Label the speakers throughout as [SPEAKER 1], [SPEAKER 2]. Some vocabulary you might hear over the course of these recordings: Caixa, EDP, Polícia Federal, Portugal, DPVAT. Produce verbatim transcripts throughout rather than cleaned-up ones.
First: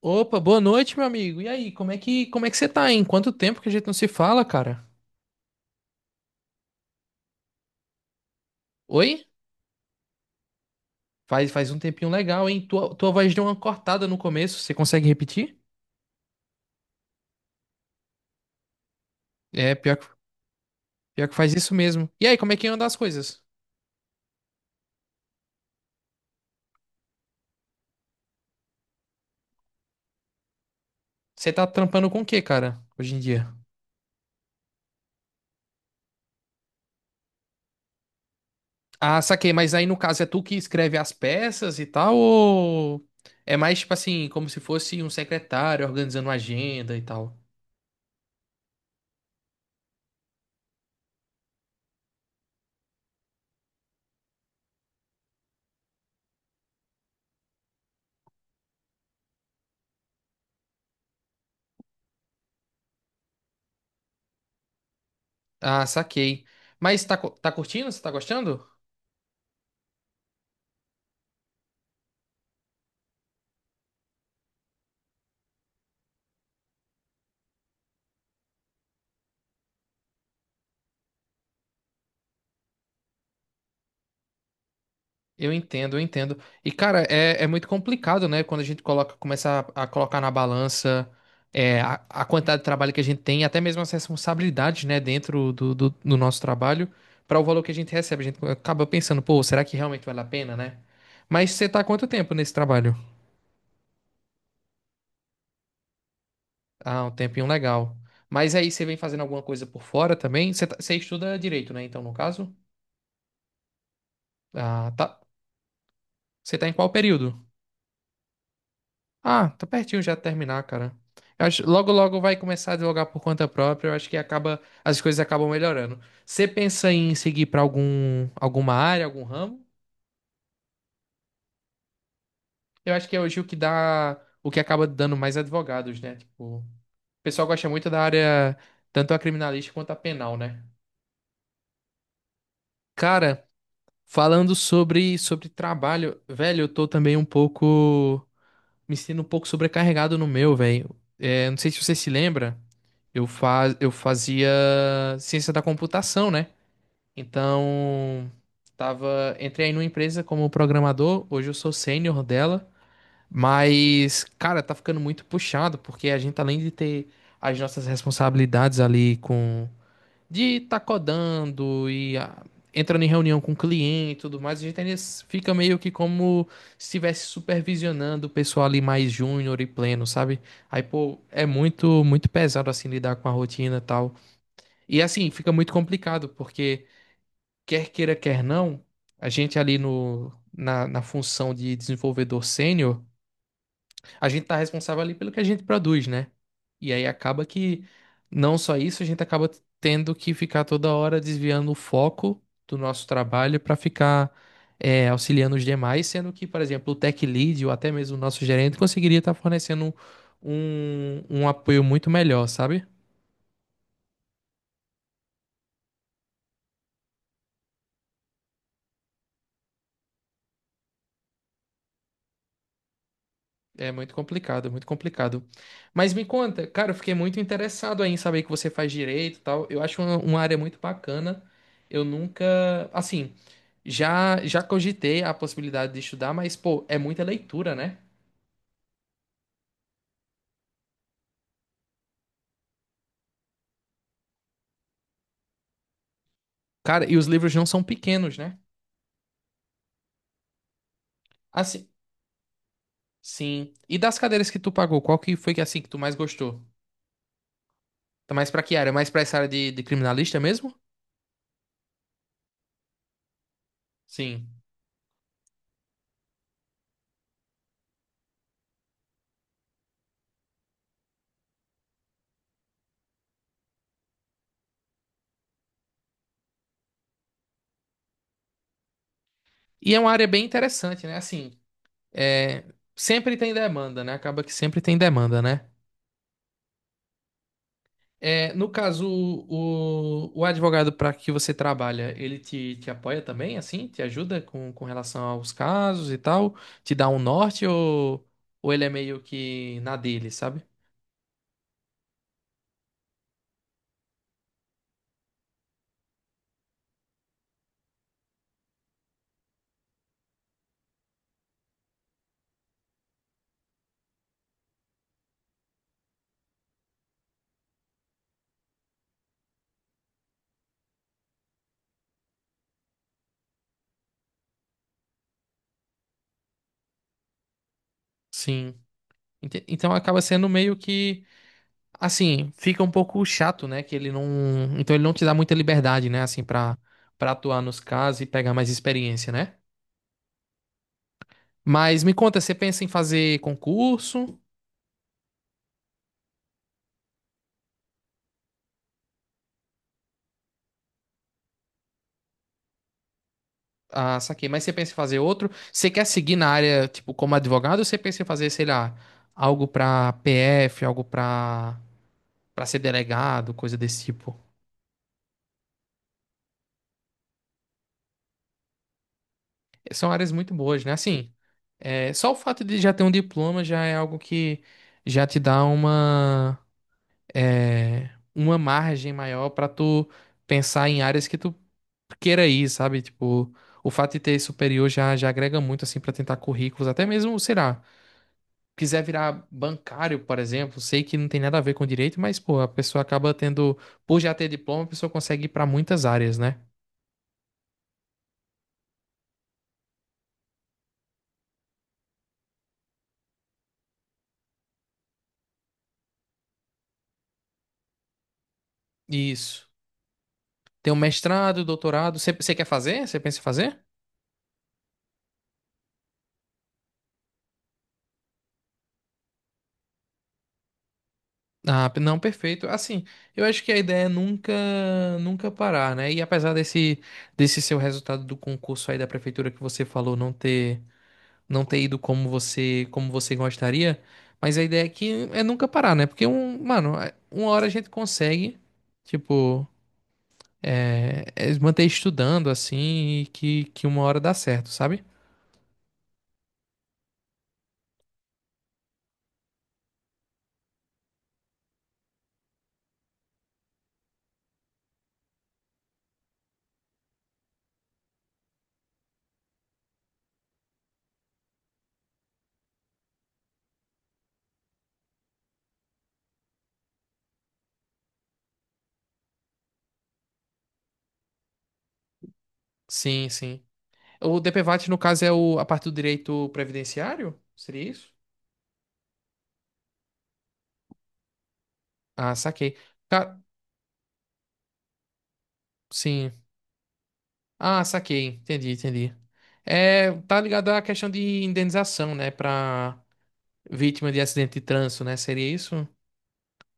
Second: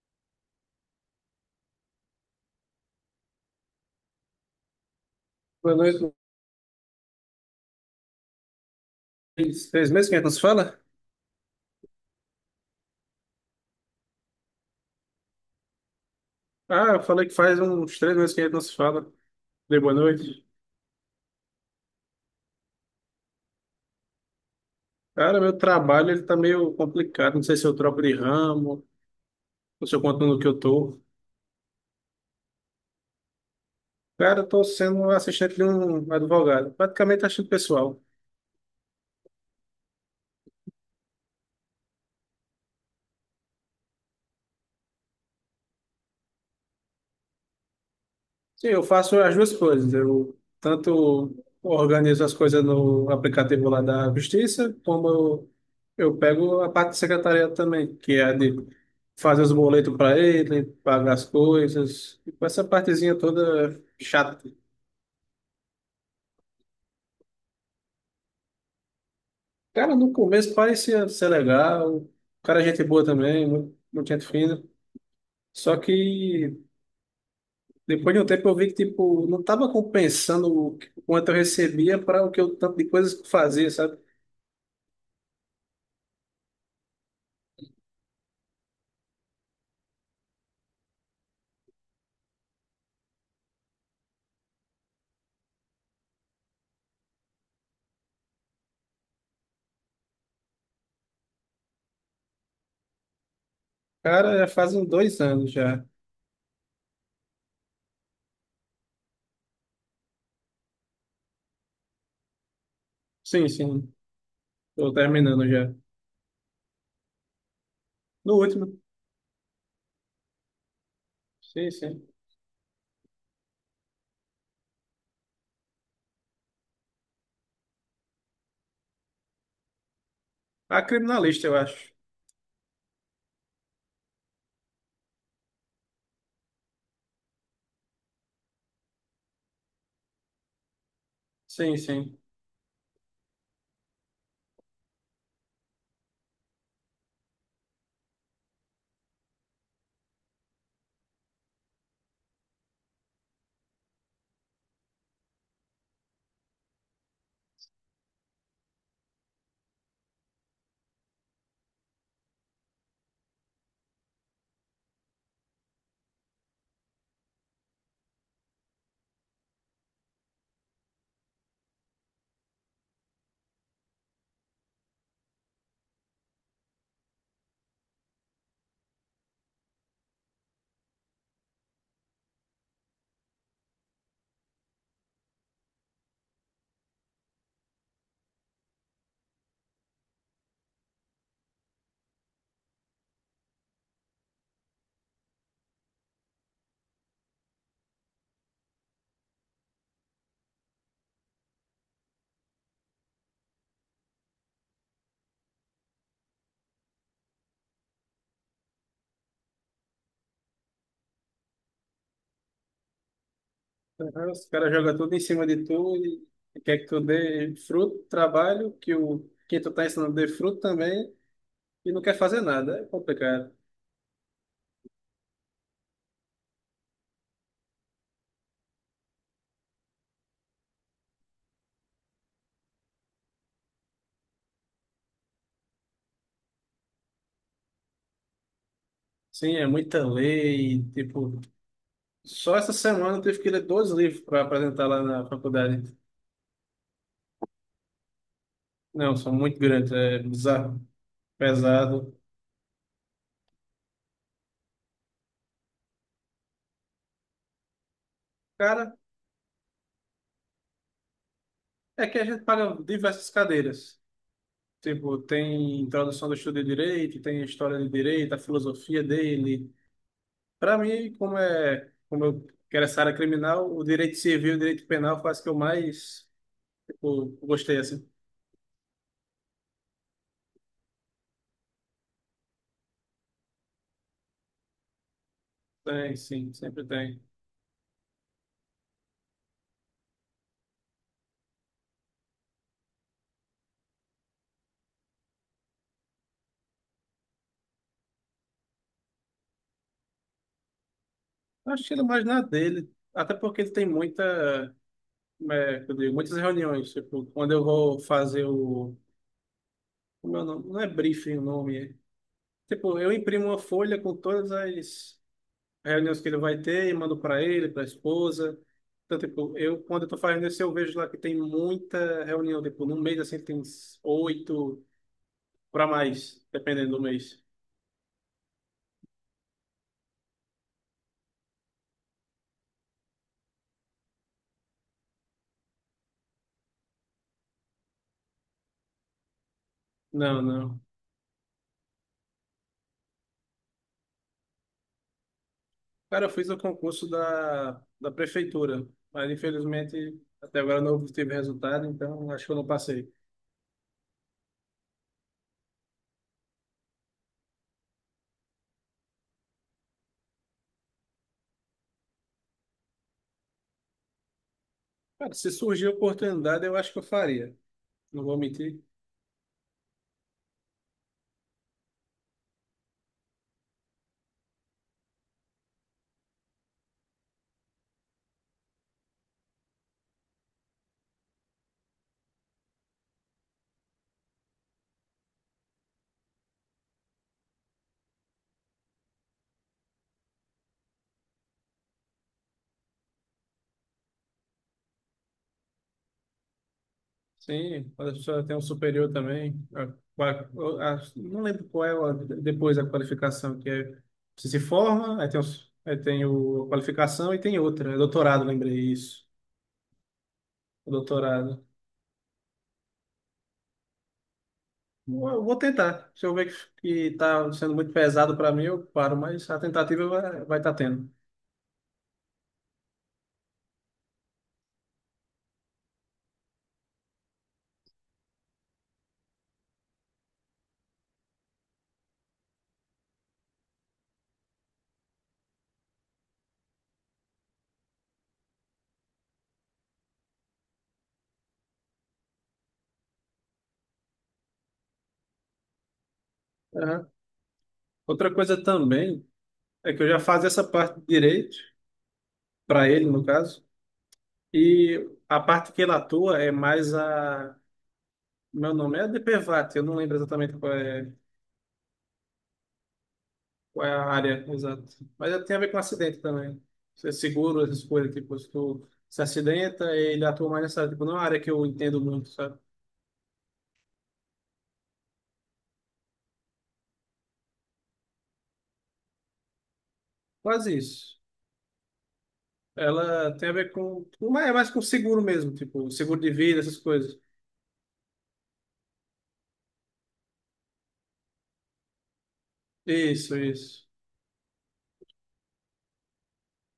[SPEAKER 1] Opa, boa noite, meu amigo. E aí, como é que, como é que você tá, hein? Quanto tempo que a gente não se fala, cara?
[SPEAKER 2] Boa noite.
[SPEAKER 1] Oi?
[SPEAKER 2] Três três meses que a gente não se fala?
[SPEAKER 1] Faz, faz um tempinho legal, hein? Tua, tua voz deu uma cortada no começo, você consegue repetir?
[SPEAKER 2] Ah, eu falei que faz uns três meses que a gente não se fala.
[SPEAKER 1] É,
[SPEAKER 2] Dei boa
[SPEAKER 1] pior que,
[SPEAKER 2] noite.
[SPEAKER 1] Pior que faz isso mesmo. E aí, como é que anda as coisas?
[SPEAKER 2] Cara, meu trabalho ele tá meio complicado. Não sei se eu troco de ramo, ou se eu continuo no que eu tô.
[SPEAKER 1] Você tá trampando com o que, cara, hoje em dia?
[SPEAKER 2] Cara, eu tô sendo um assistente de um advogado. Praticamente assistente pessoal.
[SPEAKER 1] Ah, saquei, mas aí no caso é tu que escreve as peças e tal, ou é mais tipo assim, como se fosse um secretário organizando uma agenda e tal?
[SPEAKER 2] Sim, eu faço as duas coisas. Eu tanto organizo as coisas no aplicativo lá da Justiça, como eu, eu pego a parte de secretariado também, que é a de fazer os boletos para ele, pagar as coisas, e com essa partezinha toda chata.
[SPEAKER 1] Ah, saquei. Mas tá, cu- tá curtindo? Você tá gostando?
[SPEAKER 2] Cara, no começo parecia ser legal, o cara é gente boa também, mu- muita gente fina. Só que depois de um tempo eu vi que tipo, não estava compensando o que- o quanto eu recebia para o que eu tanto de coisas que eu fazia, sabe?
[SPEAKER 1] Eu entendo, eu entendo. E, cara, é, é muito complicado, né? Quando a gente coloca, começa a, a colocar na balança é, a, a quantidade de trabalho que a gente tem, até mesmo as responsabilidades, né, dentro do, do, do nosso trabalho, para o valor que a gente recebe. A gente acaba pensando, pô, será que realmente vale a pena, né? Mas você tá há quanto tempo nesse trabalho?
[SPEAKER 2] Cara, já fazem dois anos já.
[SPEAKER 1] Ah, um tempinho legal. Mas aí você vem fazendo alguma coisa por fora também? Você, tá- você estuda direito, né? Então, no caso,
[SPEAKER 2] Sim, sim.
[SPEAKER 1] ah,
[SPEAKER 2] Tô
[SPEAKER 1] tá.
[SPEAKER 2] terminando já.
[SPEAKER 1] Você tá em qual período?
[SPEAKER 2] No último.
[SPEAKER 1] Ah, tá pertinho já de terminar, cara. Eu acho,
[SPEAKER 2] Sim,
[SPEAKER 1] logo,
[SPEAKER 2] sim.
[SPEAKER 1] logo vai começar a advogar por conta própria. Eu acho que acaba, as coisas acabam melhorando. Você pensa em seguir pra algum, alguma área, algum ramo?
[SPEAKER 2] A criminalista, eu acho.
[SPEAKER 1] Eu acho que é hoje o que dá, o que acaba dando mais advogados, né? Tipo, o pessoal gosta muito da área, tanto a criminalística quanto a penal, né?
[SPEAKER 2] Sim, sim.
[SPEAKER 1] Cara, falando sobre, sobre trabalho, velho, eu tô também um pouco. Me sinto um pouco sobrecarregado no meu, velho. É, não sei se você se lembra, eu, faz, eu fazia ciência da computação, né? Então, tava, entrei aí numa empresa como programador, hoje eu sou sênior dela, mas, cara, tá ficando muito puxado, porque a gente, além de ter as nossas responsabilidades ali com de tá codando e ah, entrando em reunião com o cliente e tudo mais, a gente ainda s- fica meio que como se estivesse supervisionando o pessoal ali mais júnior e pleno, sabe? Aí, pô, é muito, muito pesado assim lidar com a rotina e tal. E assim, fica muito complicado, porque quer queira, quer não, a gente ali no, na, na função de desenvolvedor sênior a gente tá responsável ali pelo que a gente produz, né? E aí acaba que não só isso, a gente acaba tendo que ficar toda hora desviando o foco do nosso trabalho para ficar é, auxiliando os demais, sendo que, por exemplo, o tech lead ou até mesmo o nosso gerente conseguiria estar fornecendo um, um apoio muito melhor, sabe?
[SPEAKER 2] Aham. Os caras jogam tudo em cima de tu e quer que tu dê fruto, trabalho, que o quem tu tá ensinando dê fruto também e não quer fazer nada. É complicado.
[SPEAKER 1] É muito complicado, muito complicado. Mas me conta, cara, eu fiquei muito interessado aí em saber que você faz direito e tal. Eu acho uma, uma área muito bacana. Eu nunca, assim, já já cogitei a possibilidade de estudar, mas pô, é muita leitura, né?
[SPEAKER 2] Sim, é muita lei. Tipo, só essa semana eu tive que ler dois livros para apresentar lá na faculdade.
[SPEAKER 1] Cara, e os livros não são pequenos, né?
[SPEAKER 2] Não, são muito grandes, é bizarro,
[SPEAKER 1] Assim,
[SPEAKER 2] pesado.
[SPEAKER 1] sim. E das cadeiras que tu pagou, qual que foi que assim que tu mais gostou? Tá mais pra que área?
[SPEAKER 2] Cara,
[SPEAKER 1] Mais pra essa área de, de criminalista mesmo?
[SPEAKER 2] é que a gente paga diversas cadeiras.
[SPEAKER 1] Sim.
[SPEAKER 2] Tipo, tem introdução do estudo de direito, tem a história de direito, a filosofia dele. Para mim, como é, como eu quero essa área criminal, o direito civil e o direito penal faz que eu mais, tipo, gostei assim.
[SPEAKER 1] E é uma área bem interessante, né? Assim, é, sempre tem demanda, né? Acaba que sempre tem demanda, né?
[SPEAKER 2] Tem, sim, sempre tem.
[SPEAKER 1] É, no caso, o, o advogado para que você trabalha, ele te, te apoia também, assim? Te ajuda com, com relação aos casos e tal? Te dá um norte ou, ou ele é meio que na dele, sabe?
[SPEAKER 2] Acho que ele mais na dele, até porque ele tem muita, é, que eu digo, muitas reuniões, tipo, quando eu vou fazer o, como é o nome? Não é briefing o nome, é. Tipo, eu imprimo uma folha com todas as reuniões que ele vai ter e mando para ele, para a esposa. Então, tipo, eu, quando eu tô fazendo isso, eu vejo lá que tem muita reunião, tipo, no mês, assim, tem uns oito para mais, dependendo do mês.
[SPEAKER 1] Sim. Ente- Então acaba sendo meio que, assim, fica um pouco chato, né? Que ele não. Então ele não te dá muita liberdade, né? Assim, pra, pra atuar nos casos e pegar mais experiência, né?
[SPEAKER 2] Não, não.
[SPEAKER 1] Mas me conta, você pensa em fazer concurso?
[SPEAKER 2] Cara, eu fiz o concurso da, da prefeitura, mas infelizmente até agora não obtive resultado, então acho que eu não passei.
[SPEAKER 1] Ah, saquei. Mas você pensa em fazer outro? Você quer seguir na área, tipo, como advogado, ou você pensa em fazer, sei lá, algo pra P F, algo pra, pra ser delegado, coisa desse tipo?
[SPEAKER 2] Cara, se surgir a oportunidade, eu acho que eu faria. Não vou mentir.
[SPEAKER 1] É, são áreas muito boas, né? Assim, é, só o fato de já ter um diploma já é algo que já te dá uma, é, uma margem maior pra tu pensar em áreas que tu queira ir, sabe? Tipo, o fato de ter superior já, já agrega muito, assim, pra tentar currículos, até mesmo, sei lá. Quiser virar bancário, por exemplo, sei que não tem nada a ver com direito, mas, pô, a pessoa acaba tendo, por já ter diploma, a pessoa consegue ir para muitas áreas, né?
[SPEAKER 2] Sim, quando a pessoa tem um superior também. A- qua- eu acho- não lembro qual é a- Depois a qualificação, que é, você se forma, aí tem, os, aí tem o, a qualificação e tem outra. É doutorado, lembrei isso.
[SPEAKER 1] Isso.
[SPEAKER 2] O
[SPEAKER 1] Tem um mestrado,
[SPEAKER 2] doutorado.
[SPEAKER 1] doutorado. Você você quer fazer? Você pensa em fazer?
[SPEAKER 2] Vou eu vou tentar. Se eu ver que está sendo muito pesado para mim, eu paro, mas a tentativa vai, vai estar tendo.
[SPEAKER 1] Ah, p- não, perfeito. Assim, eu acho que a ideia é nunca, nunca parar, né? E apesar desse, desse seu resultado do concurso aí da prefeitura que você falou não ter, não ter ido como você, como você gostaria, mas a ideia aqui é que é nunca parar, né? Porque um, mano, é, uma hora a gente consegue, tipo, é, é manter estudando assim e que, que uma hora dá certo, sabe?
[SPEAKER 2] Aham. Outra coisa também é que eu já fazia essa parte de direito, para ele, no caso, e a parte que ele atua é mais a. Meu nome é de pê vat, eu não lembro exatamente qual é, qual é a área exata. Mas é- tem a ver com acidente também. Você seguro, essas coisas, tipo, se tu se acidenta, ele atua mais nessa área. Tipo, não é uma área que eu entendo muito, sabe?
[SPEAKER 1] Sim, sim. O D P V A T, no caso, é o, a parte do direito previdenciário? Seria isso?
[SPEAKER 2] Quase isso.
[SPEAKER 1] Ah, saquei.
[SPEAKER 2] Ela
[SPEAKER 1] Ca-
[SPEAKER 2] tem a ver com. Mas é mais com seguro mesmo, tipo, seguro de
[SPEAKER 1] Sim.
[SPEAKER 2] vida, essas coisas.
[SPEAKER 1] Ah, saquei. Entendi, entendi. É, tá ligado à questão de indenização, né? Pra
[SPEAKER 2] Isso, isso.
[SPEAKER 1] vítima de acidente de trânsito, né? Seria isso?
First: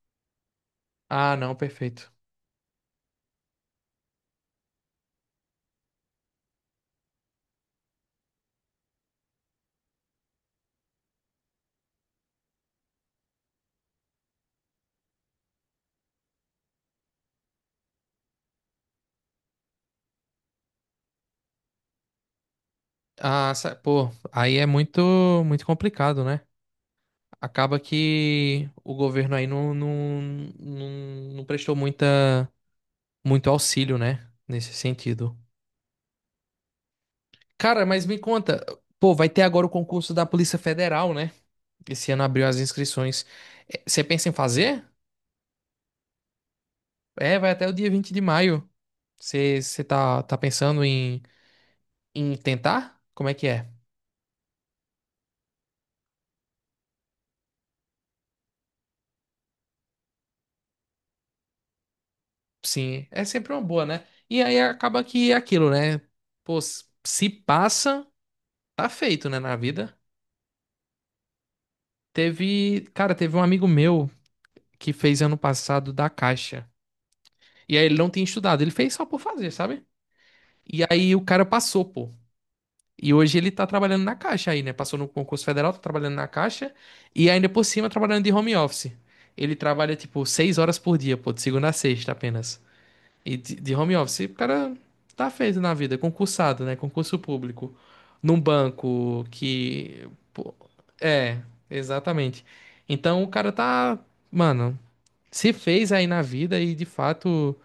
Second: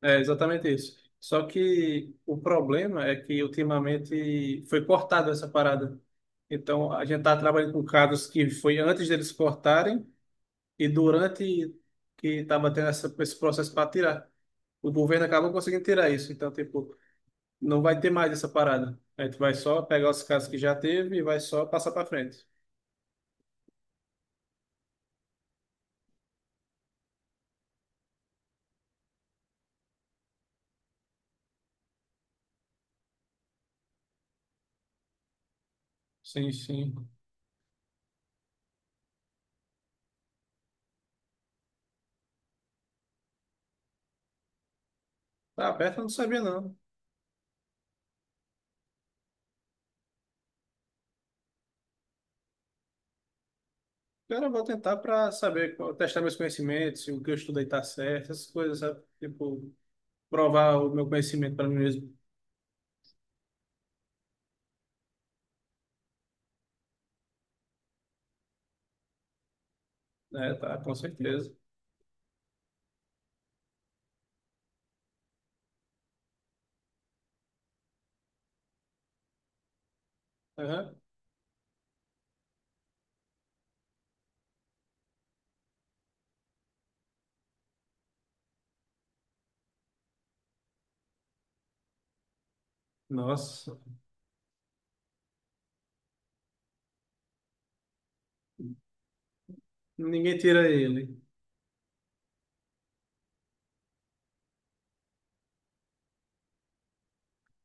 [SPEAKER 2] É exatamente isso.
[SPEAKER 1] Ah,
[SPEAKER 2] Só
[SPEAKER 1] não, perfeito.
[SPEAKER 2] que o problema é que ultimamente foi cortada essa parada. Então, a gente tá trabalhando com casos que foi antes deles cortarem. E durante que estava tendo essa, esse processo para tirar, o governo acabou conseguindo tirar isso. Então, tipo, não vai ter mais essa parada. A gente vai só pegar os casos que já teve e vai só passar para frente.
[SPEAKER 1] Ah, sa- pô, aí é muito, muito complicado, né? Acaba que o governo aí não, não, não, não prestou muita. Muito auxílio, né? Nesse sentido.
[SPEAKER 2] Sim, sim.
[SPEAKER 1] Cara, mas me conta, pô, vai ter agora o concurso da Polícia Federal, né? Esse ano abriu as inscrições. É, você pensa em fazer?
[SPEAKER 2] Tá aberto, eu não sabia não.
[SPEAKER 1] É, vai até o dia vinte de maio. Você você tá, tá pensando em, em tentar? Como é que é?
[SPEAKER 2] Agora eu vou tentar para saber, qual- testar meus conhecimentos, se o que eu estudei tá certo, essas coisas, sabe? Tipo, provar o meu conhecimento para mim mesmo.
[SPEAKER 1] Sim, é sempre uma boa, né? E aí acaba que é aquilo, né? Pô, s- se passa, tá feito, né, na vida.
[SPEAKER 2] É, tá, com certeza.
[SPEAKER 1] Teve, cara, teve um amigo meu que fez ano passado da Caixa. E aí ele não tinha estudado, ele fez só por fazer, sabe? E
[SPEAKER 2] Aham.
[SPEAKER 1] aí o cara passou, pô. E hoje ele tá trabalhando na Caixa aí, né? Passou no concurso federal, tá trabalhando na Caixa e ainda por cima trabalhando de home office. Ele trabalha tipo seis horas por dia, pô, de segunda a sexta apenas. E de, de
[SPEAKER 2] Nossa,
[SPEAKER 1] home office, o cara tá feito na vida, concursado, né? Concurso público. Num banco que.
[SPEAKER 2] ninguém
[SPEAKER 1] Pô,
[SPEAKER 2] tira ele.
[SPEAKER 1] é, exatamente. Então o cara tá. Mano, se fez aí na vida e de fato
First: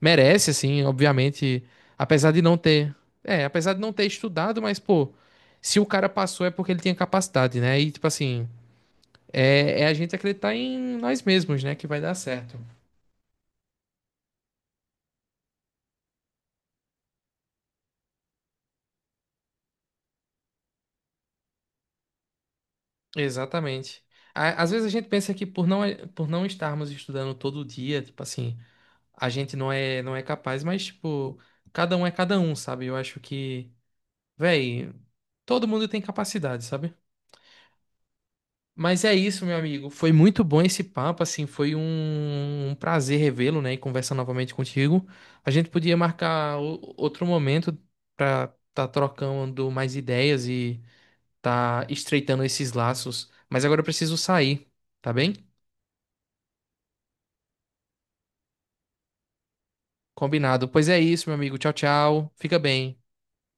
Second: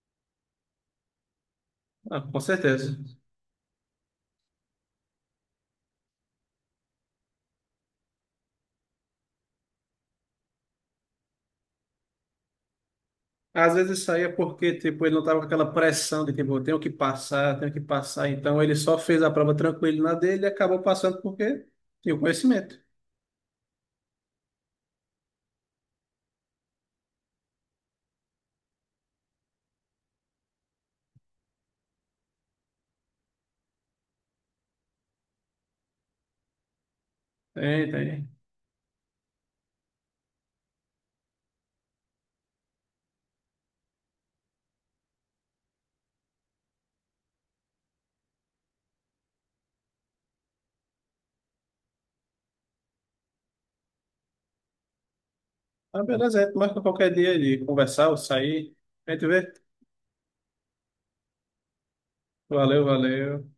[SPEAKER 1] merece, assim, obviamente,
[SPEAKER 2] Ah,
[SPEAKER 1] apesar de
[SPEAKER 2] com
[SPEAKER 1] não ter,
[SPEAKER 2] certeza.
[SPEAKER 1] é, apesar de não ter estudado, mas pô, se o cara passou é porque ele tinha capacidade, né? E tipo assim, é, é a gente acreditar em nós mesmos, né, que vai dar certo.
[SPEAKER 2] Às vezes saía porque, tipo, ele não tava com aquela pressão de, tipo, eu tenho que passar, tenho que passar. Então ele só fez a prova tranquilo na dele e acabou passando porque tinha o conhecimento.
[SPEAKER 1] Exatamente. Á- Às vezes a gente pensa que por não, por não estarmos estudando todo dia, tipo assim, a gente não é, não é capaz, mas tipo, cada um é cada um, sabe? Eu acho que, véi, todo mundo tem capacidade, sabe?
[SPEAKER 2] Tem, tem.
[SPEAKER 1] Mas é isso, meu amigo. Foi muito bom esse papo, assim, foi um, um prazer revê-lo, né, e conversar novamente contigo. A gente podia marcar o- outro momento para tá trocando mais ideias e tá estreitando esses laços. Mas agora eu preciso sair, tá bem?
[SPEAKER 2] Ah, beleza, a gente marca qualquer dia de conversar ou sair. A gente vê.
[SPEAKER 1] Combinado. Pois é isso, meu amigo. Tchau, tchau. Fica
[SPEAKER 2] Valeu,
[SPEAKER 1] bem.
[SPEAKER 2] valeu.